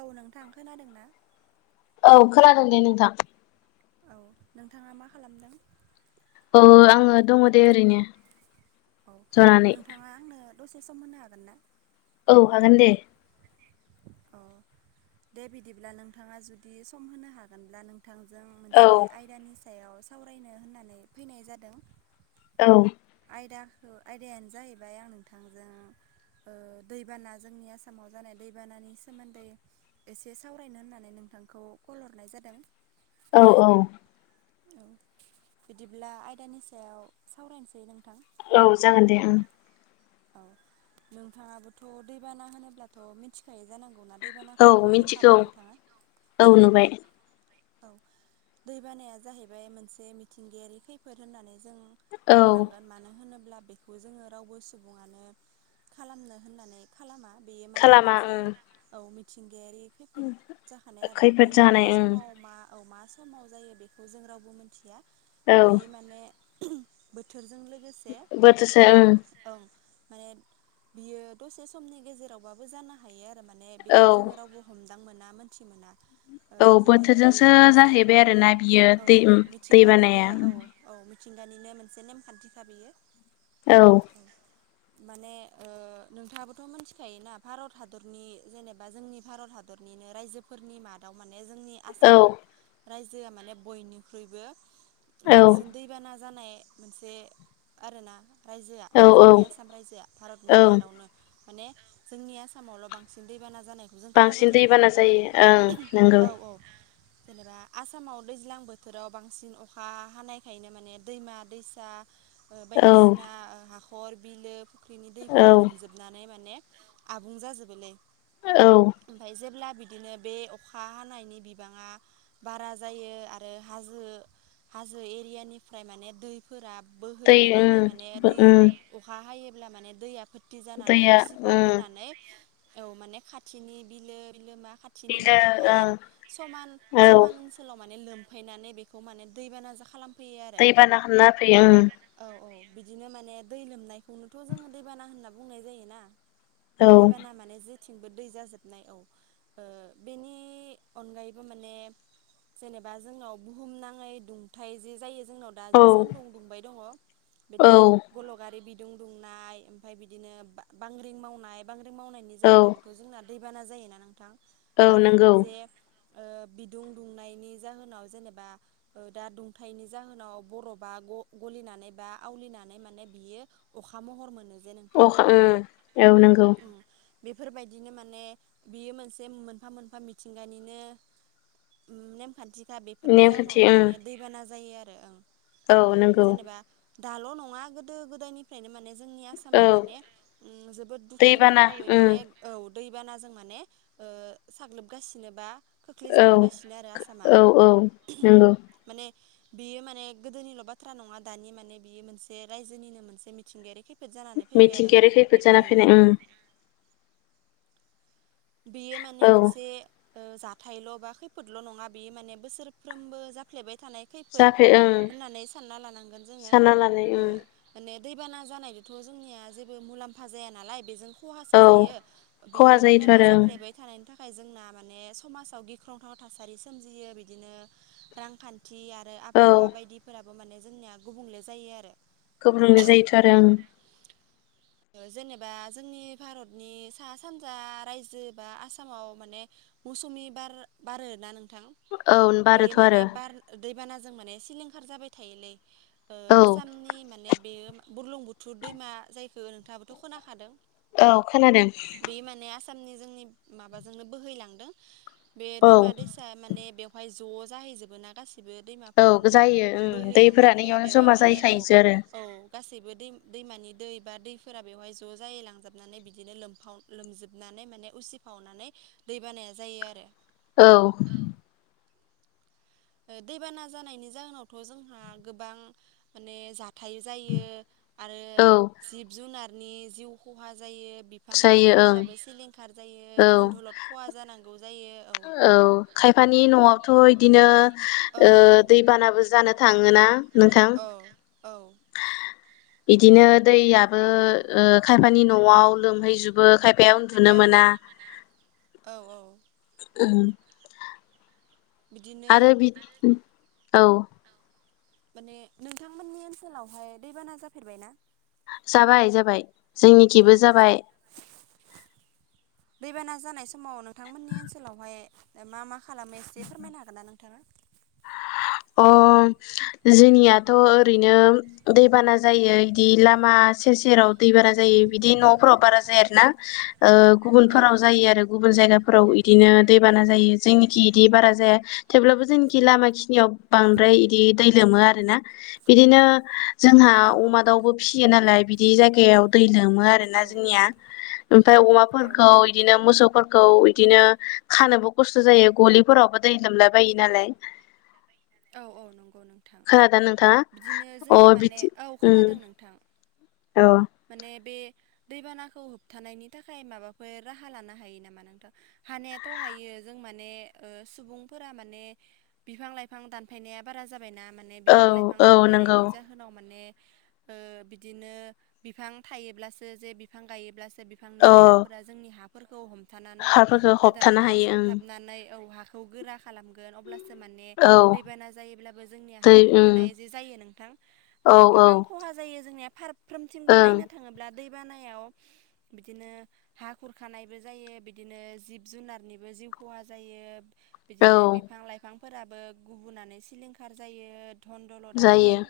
औ नोंथां खोनादों ना? औ खोनादों दे नोंथां। औ नोंथाङा मा खालामदों? औ आङो दङ दे ओरैनो। औ जनानै। नोंथाङा आंनो दसे सम होनो हागोन ना? औ हागोन दे। अ दे बिदिब्ला नोंथाङा जुदि सम होनो हागोनब्ला [unintelligible] [unintelligible] औ मोनसे आयदानि सायाव सावरायनो होननानै फैनाय जादों। औ आयदाखौ आयदायानो जाहैबाय आं नोंथांजों ओह दैबाना जोंनि आसामाव जानाय दैबानानि सोमोन्दै एसे सावरायनो होननानै [unintelligible] नोंखौ कल हरनाय जादों। औ औ। औ बिदिब्ला आयदानि सायाव सावरायनोसै नोंथां। औ जागोन दे ओं। औ नोंथाङाबोथ' दैबाना होनोब्लाथ' मिथिखायो। जानांगौ ना औ दैबानाखौथ' मिथिगौ नुफेरखाबाय नोंथाङा? औ नुबाय औ दैबानाया जाहैबाय मोनसे मिथिंगायारि खैफोद होननानै जों औ बुंनांगोन मानो होनोब्ला? बेखौ जोङो रावबो [unintelligible] [unintelligible] खालामनो होननानै खालामा बेयो माने खालामा मोनसे ओं। औ [unintelligible] खैफोद जाखानाय आरोना। खैफोद बे जानाय माब्ला ओं समाव मा ओ [unintelligible] समाव जायो। बेखौ जों रावबो मोनथिया औ बे माने बोथोरजों [unintelligible] ओं [unintelligible] माने बियो दसे समनि गेजेरावबाबो जानो हायो। आ माने औ। बेखौ जोङो रावबो हमदां मोना, मोनथि मोना। ओ औ बिदिनो बोथोरजोंसो बेथ' मोनसे औ जाहैबाय आरोना। बियो औ दै औ उम मिथिंगानिनो दैबानाया औ औ मिथिंगानिनो मोनसे नेमखान्थिखा बियो। औ। माने ओह नोंथाङाबोथ' मिथिखायोना भारत हादरनि जेनेबा जोंनि भारत हादर [unintelligible] रायजोफोरनि मादाव [unintelligible] जोंनि औ आसाम रायजोआ माने बयनिख्रुइबो औ बांसिन दैबाना जानाय मोनसे आरोना रायजोआ। औ औ जोंनि आसाम रायजोआ भारतनि औ मादावनो माने जोंनि आसामावल' बांसिन दैबाना जानायखौ जों खोनाबाय बांसिन थायोना दैबाना नोंथां। जायो ओं नंगौ औ औ। जेनेबा आसामाव दैज्लां बोथोराव बांसिन अखा हानायखायनो माने दैमा -दैसा औ बायदिसिना हाखर बिलो फुख्रिनि दैफोरा औ लोमजोबनानै माने आबुं जाजोबोलै। औ ओमफाय जेब्ला बिदिनो बे अखा हानायनि बिबांङा बारा जायो आरो हाजो हाजो एरियानिफ्राय माने दैफोरा दै बोहैबोनानै ओम माने दै -ओम। अखा हायोब्ला माने दैया फोर्थि जानानै ओं उसिफावबोनानै औ माने खाथिनि बिलो- बिलोमा खाथिनि बिलो माने हायेन ओं समान औ -समान ओनसोलाव माने लोमफैनानै बेखौ माने दैबाना जो खालाम दैबाना हमना होफैयो ओम। औ औ बिदिनो माने दै लोमनायखौनोथ' जोङो दैबाना होनना बुंनाय जायोना। ओं दैबाना माने जे थिंबो दै जाजोबनाय औ ओ बेनि अनगायैबो माने जेनेबा जोंनाव बुहुम नाङै दुंथ जे जायो। जोंनाव दा औ जे सान्दुं दुंबाय दङ औ बिदि बारि बिदुं दुंनाय ओमफ्राय बिदिनो बांग्रिं मावनाय बांग्रिं मावनायनि औ जाहोनावबोथ' जोंना दैबाना जायोना नोंथां औ आरो नंगौ जे ओ बिदुं दुंनायनि जाहोनाव जेनेबा दा दुंथायनि जाहोनाव बर'बा ग गलि नानै बा आवलिनानै माने बियो अखा महर मोनो। जे नोंथां अखा ओम औ नंगौ। ओं बेफोरबायदिनो माने बियो मोनसे मोनफा मोनफा मिथिंगानिनो नेमखान्थि। दा बेफोरनि नेमखान्थि जाउनावनो ओं माने दैबाना जायो आरो औ ओह नंगौ जेनेबा दाल' नङा गोदो गोदायनिफ्रायनो माने जोंनि आसामा औ माने ओम जोबोद दुखु दैबाना नांथावै ओं माने औ दैबानाजों माने ओ साग्लोबगासिनोबा। औ खोख्लैजाबोगासिनो आरो आसामा औ औ नंगौ माने बियो माने गोदोनिल' बाथ्रा नङा दानि माने बियो मोनसे रायजोनिनो मोनसे मिथिंगायारि खे फेट जानानै फैबाय आरो मिथिंगायारि खैफोद जाना ओम। फैनाय ओं बेयो माने औ मोनसे ओ जाथायल' बा खैफोदल' नङा बेयो माने बोसोरफ्रोमबो जाफ्लेबाय थानाय खैफोद जाफै ओं होननानै सानना लानांगोन जोङो सानना लानाय ओ ओं माने दैबाना जानायजोंथ' जोंनिया जेबो मुलाम्फा जाया नालाय बेजों खहासो औ जायो खहा बेयो दै जायोथ' हा आरो ओं जाफ्लायबाय थानाय थाखाय जोंना माने समाजाव गिख्रंथाव थासारि सोमजियो बिदिनो रांखान थि आरो औ आबहावा बायदिफोराबो माने जोंनिया गुबुंले जायो आरो गोब्रोंनाय जायोथ' आरो ओ। जेनेबा जोंनि भारतनि सा सानजा रायजो बा आसामाव माने मौसुमि बार बारोना नोंथां। ओं औ बे बारोथ' माने आरो बार दैबानाजों माने सिलिंखार जाबाय थायोलै। ओ औ आसामनि माने बेयो बुरलुंबुथुर दैमा जायखौ नोंथाङाबोथ' खोनाखादों। औ खोनादों। था जोंनि माबाजोंनो बोहैलांदों बे औ दैमा दैसा माने बे बेवहाय ज जाहैजोबो ना गासिब बे औ दैमाफोरानो जायो ओं दैफोरानो बोहैालांनायफोरा इयावनो बेवहाय जमा माने औ जाहैखायोसो आरो औ गासिबो दै दैमानि दै बा दैफोरा बेवहाय ज' जायै लांजोबनानै बिदिनो लोमफाव लोमजोब हाबनानै माने उसिफावनानै दै बानाया जायो आरो औ दैबाना जानायनि जाहोनावथ' जोंहा गोबां माने जा थायो जायो आरो औ जिब जुनारनि जिउ खहा जायो। बिफां जायो ओं लाइफांफोराबो सिलिंखार जायो औ धोनदलद खहा जानांगौ औ खायफानि न'आवथ' इदिनो औ ओ औ दैबानाबो जानो थाङोना नोंथां। औ औ बिदिनो दैयाबो ओ खायफानि न'आव लोमहैजोबो खायफा बेयाव उन्दुनो औ मोना। औ औ बिदिनो आरो बि औ माने नोंथांमोननि ओनसोलावहाय दैबाना जाफेरबाय ना जाबाय जाबाय औ जोंनिखिबो जाबाय दैबाना जानाय समाव नोंथांमोननि ओनसोलावहाय मा मा खालामो एसे फोरमायनो हागोन ना नोंथा थां अ जोंनियाथ' ओरैनो दैबाना जायो इदि लामा सेर सेराव दै बारा जायो बिदि न'फोराव बारा जाया आरोनाओ औ गुबुनफोराव जायो आरो गुब जायगा फोराव इदिनो दै बाना जायो जोंनिखि इदि बारा जाया थेवब्लाबो जोंनिखि लामा खिनियाव बांद्राय इदि दै लोमो आरो ना बिदिनो जोंहा औ औ अमा दाउबो नोंथां। फिसियो नालाय बिदि जायगायाव दै लोमो औ आरोना जोंनिया ओमफ्राय औ अमाफोरखौ औ इदिनो मोसौ खौ इदिनो खानोबो खस्थ' जायो गलिफोरावबो दै लोमलााय बायो नालाय औ औ नंगौ नोंथां खोनादों नोंथाङा बिदिनो अ जोङो माने बिदि औ खोनादों उम नोंथां औ माने बे दैबानाखौ होबथानायनि थाखाय माबाफोर राहा लानो हायो नामा नोंथां हानायाथ' हायो जोंमाने सुबुं फोरा माने बिफां लाइफां बिफां दानफायनाया बारा जाबायना माने बिफां लाइफां औ नंगौ दानफायनायनि जाहोनाव माने ओ बिदिनो बिफां थायोब्लासो जे बिफां गायोब्लासो बिफांनि औ रोदाफोरा जोंनि हाफोरखौ हमथानानै हाफोरखौ हबथानो रोदाफोरा हायो सुंथाबनानै औ हा खौ गोरा खालामगोन अब्लासो माने ओं औ दैबाना जायोब्लाबो जोंनिया दै हा उम खुरखानाय जे जायो नोंथां औ औ गोबां खहा जायो जोंनिया फारफ्रोमथिंबो ओं नायनो थाङोब्ला दैबानायाव बिदिनो हा खुरखानायबो जायो बिदिनो जिब जुनारनिबो जिउ खहा जायो औ बिदिनो बिफां लाइफांफोराबो गुबुनानै सिलिंखार जायो धन दलदआो जायो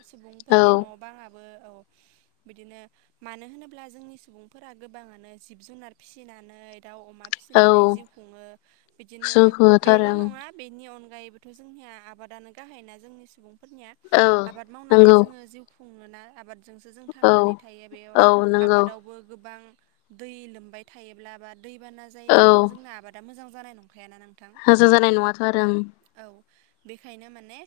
औ सुबुंफोरनि न' बाङाबो औ बिदिनो मानो होनोब्ला जोंनि सुबुंफोरा गोबाङानो जिब जुनार फिसिनानै दाउ अमा औ फिसिनानै जिउ खुङो बिदिनो जोंखौ बेल' होथारो नङा बेनि अनग अनगायैबोथ' जोंनिया आबादानो गाहाय ना जोंनि सुबुंफोरनिया ओं औ आबाद मावनानै नंगौ जोङो जिउ खुङोना आबादजोंसो जों औ थांनानै थायो बेयाव औ नंगौ आबादावबो गोबां दै लोमबाय थायोब्ला बा दैबाना जायोब्लाथ' जोंना आबादा मोजां जानाय नं हाजो जानाय नङाथ' आरो ओं औ बेखायनो माने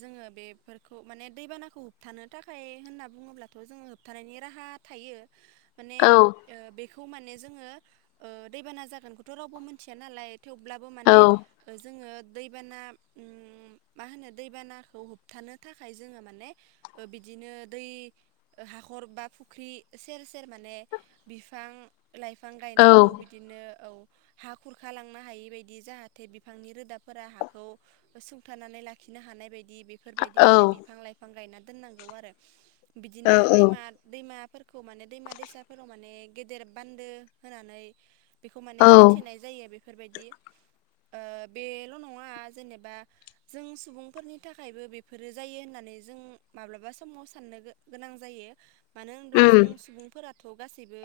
जोङो बेफोरखौ माने दैबानाखौ होबथानो थाखाय होनना बुङोब्ला थ' जों होबथानायनि राहा थायो माने ओं ओ बेखौ खौ माने जोङो दैबाना जागोनखौथ' रावबो मिथिया नालाय थेवब्लाबो औ माने जोङो दैबाना उम मा होनो दैबानाखौ होबथानो थाखाय जोङो माने बिदिनो दै हा हाखर बा फुख्रि सेर सेर माने बिफां लाइफां औ गायनांगौ बिदिनो औ हा खुरखालांनो हायि बदि जाहाथे बिफांनि रोदाफोरा हाखौ सुंथानानै लाखिनो हानाय बायदि बेफोरबायदि औ माने बिफां लाइफां गायना दोनांगौ आरो औ बिदिनो दैमा‌ दैमाफोर खौ माने दैमा दैसाफोराव माने गेदेर बान्दो होनानै बेखौ माने औ खोथेनाय जायो बेफोरबायदि ओ बेल' नङा जेनेबा जों सुबुंफोरनि थाखायबो बेफोरो जायो होननानै जों माब्लाबा समाव सानना नो गोनां जायो मानो होनब्ला उम जों सुबुंफोरा थ' गासैबो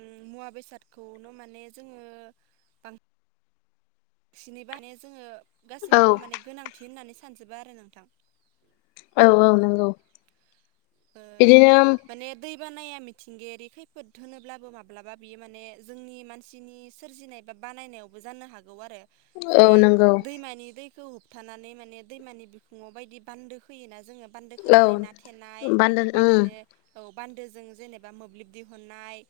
ओम मुवा बेसादखौनो माने जोङो बां सिनै बानाय जोङो औ गासैखौबो माने गोनांथि होननानै सानजोबो आरो नोंथां औ औ नंगौ ओ बिदिनो माने दै बानाया मिथिंगायारि खैफोद होनोब्लाबो माब्लाबा बियो माने जोंनि मानसिनि सोरजिनाय बा बानायनायावबो जानो हागौ आरो औ जेरै नंगौ दैमानि दै -खौ होबथानानै माने दैमानि बिखुङाव बायदि बान्दो खोयोना जोङो बान्दो औ खोनानै ना थेनाय बान्दो ओं बेफोरबायदिनो औ बान्दोजों जेनेबा मोब्लिब दिहुननाय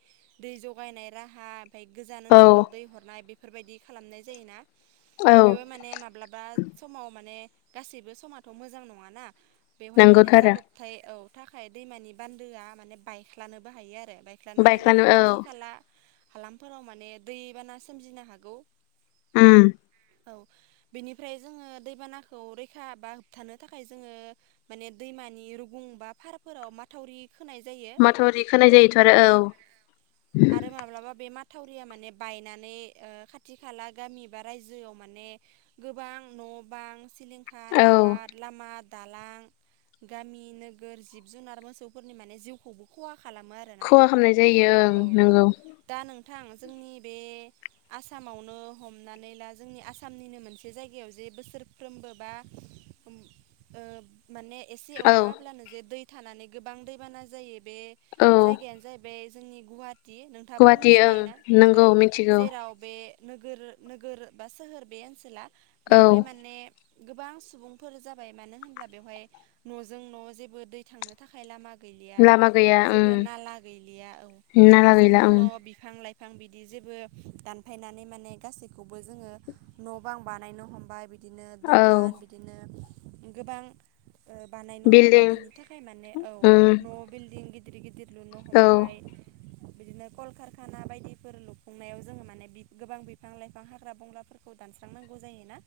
दै जगायनाय राहा ओमफाय गोजान औ ओनसोलाव दै हरनाय बेफोरबायदि खालामनाय जायोना औ बेव माने माब्लाबा समाव माने गासैबो समाथ' मोजां नङाना। बेवहाय माने नंगौथ' आरो जाब्रबथाय औ थाखाय दैमानि बान्दोआ माने बायख्लानोबो हायो आरो। बायख्लानानै बायख्लानो माने खाथि औ खाला हालामफोराव माने दैबाना सोमजिनो हागौ। उम। औ बेनिफ्राय जोङो दैबानाखौ रैखा बा होबथानो थाखाय जोङो माने दै। मानि रुगुं बा फारफोराव मा। -थावरि खोनाय जायो माथावरि खोनाय जायोथ' औ आरो आरो माब्लाबा बे माथ -थावरिया माने बायनानै ओ खाथि खाला गामि बा रायजोआव माने गोबां न' बां सि -लिंखार औ आबाद लामा दालां गामि नोगोर जिब जुनार मोसौ फोरनि माने जिउखौबो खहा खालामो आरोना खहा नोंथां खालामनाय जायो ओं औ नंगौ दा नों -थां जोंनि बे आसामावनो हमनानै ला जोंनि आसामनिनो मोनसे जायगायाव जे। बोसोरफ्रोमबो बा ओम ओ। माने एसे अखा औ हाब्लानो जे दै थानानै गोबां दैबाना जायो। बे औ जायगायानो जाहैबाय जोंनि गुवाहा -टि नोंथाङाबोथ' गुवाहाटि ओं मिथिखायोना औ नंगौ मिथिगौ जेराव बे नोगोर नोगोर बा सोहोर बे ओनसोला औ बेवहाय माने गोबां सुबुंफोर जाबाय मानो होनब्ला बेवहाय न'जों न' जेबो दै थांनो थाखाय लामा। गैलिया लामा गैया उम जेबो नाला गैलिया औ नाला गैला न'जोंनो उम न' बिफां लाइ फां बिदि जेबो दानफायनानै माने गासैखौबो जोङो न' बां बानायनो हमबाय बि दिनो औ दखान बिदिनो गोबां ओ बानायनो हमबाय बिल्डिं बिनि थाखाय माने उम न' बिल लुनो औ हमबाय बिदिनो कलकारखाना बायदिफोर लुफुंनायाव जोङो माने बि गोबां बिफां लाइफां हाग्रा बंग्राफोरखौ दानस्रांनां गौ जायोना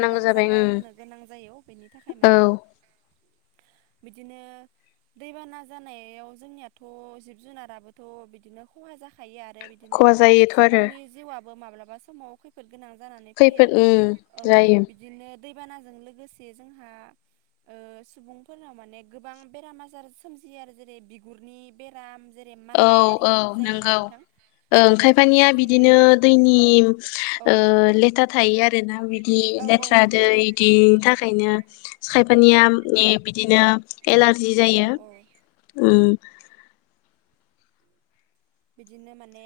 गोबां जाबाय जागा उम होनो गोनां जायो बेनि थाखाय औ माने बिदिनो दैबाना जानायाव जोंनियाथ' जिब जुनाराबोथ' बिदिनो खहा जा। -खायो आरो बिदिनो खहा जायोथ' आरो सुबुंनि जिउआबो माब्लाबा समाव खैफोद गोनां जानानै फैयो खैफोद उम औ औ जायो बिदिनो दैबानाजों लोगोसे जोंहा ओ सुबुंफोरनाव माने गोबां बेराम आजार सोमजियो आरो जेरै बिगुरनि बेराम जेरै औ माननाय औ आरिफोर जायोना नंगौ नोंथां ओं औ बिदिनो खायफानिया जेरै बिदिनो दैनि औ औ ओ लेथ्रा थायो आरो ना बिदि औ औ लेथ्रा दै नोंथां बिदिनि थाखायनो औ खायफानिया बिदिनो एलारजि जायो औ औ ओम। बिदिनो माने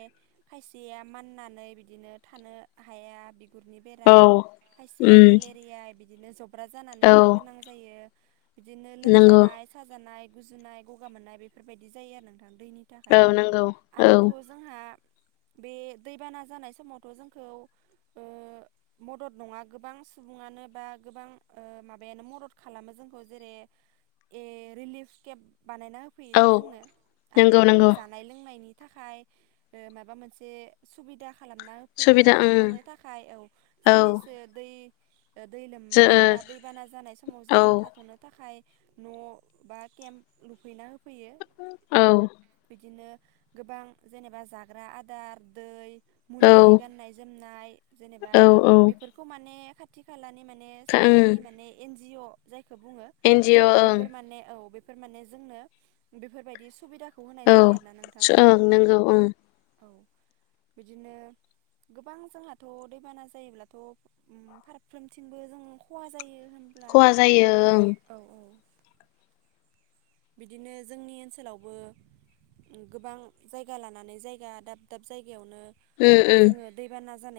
खायसेया माननानै बिदिनो थानो हाया बि -गुरनि औ बेराम खायसेया उम मेलेरिया बिदिनो जब्रा जानानै औ थानो गोनां जायो। बिदिनो नंगौ लोमजानाय साजानाय गुजुनाय गगा मोननाय बेफोरबायदि जायो आरो नों दैनि थाखाय औ नंगौ ओं औ आरोथ' जोंहा बे दैबाना जानाय समावथ' जोंखौ ओ मदद नङा गोबां सुबुंङा मानोबा गोबां ओ माबायानो मदद खालामो जोंखौ जेरै ए रिलिफ केम्प बानायना होफैयो जे जोंनो औ आरो नंगौ बिदिनो नंगौ जानाय लोंनायनि थाखाय ओ माबा मोनसे सुबिदा खालामना होफैयो सुबिदा थाथ'नो ओं थाखाय औ औ साननैसो दै दै जो लोमब्ला बा ओ दैबाना जानाय समाव जोंनो थाथ'नो थाखाय न' बा केम्प लुफैना हो औ गोबां जेनेबा जाग्रा आदार दै औ मुलि गाननाय जोमनाय जेनेबा औ ओं बेफोरखौ माने खाथि खालानि माने माने सोरकारि नि माने एन जि अ जायखौ बुङो एनजिअ ओं बे माने औ बेफोर माने जोंनो बेफोरबायदि सुबिदाखौ होनाय जायो आरोना नोंथां नोंगौ ओं औ बिदिनो गोबां जोंहाथ' दैबाना जायोब्लाथ' उम फारफ्रोमथिंबो जों खहा जायो होनब्ला खहा जायो ओं औ औ बिदिनो जोंनि ओनसोलावबो गोबां जायगा लानानै जायगा दाब दाब जायगा यावनो उम उम जोङो दैबाना जानाय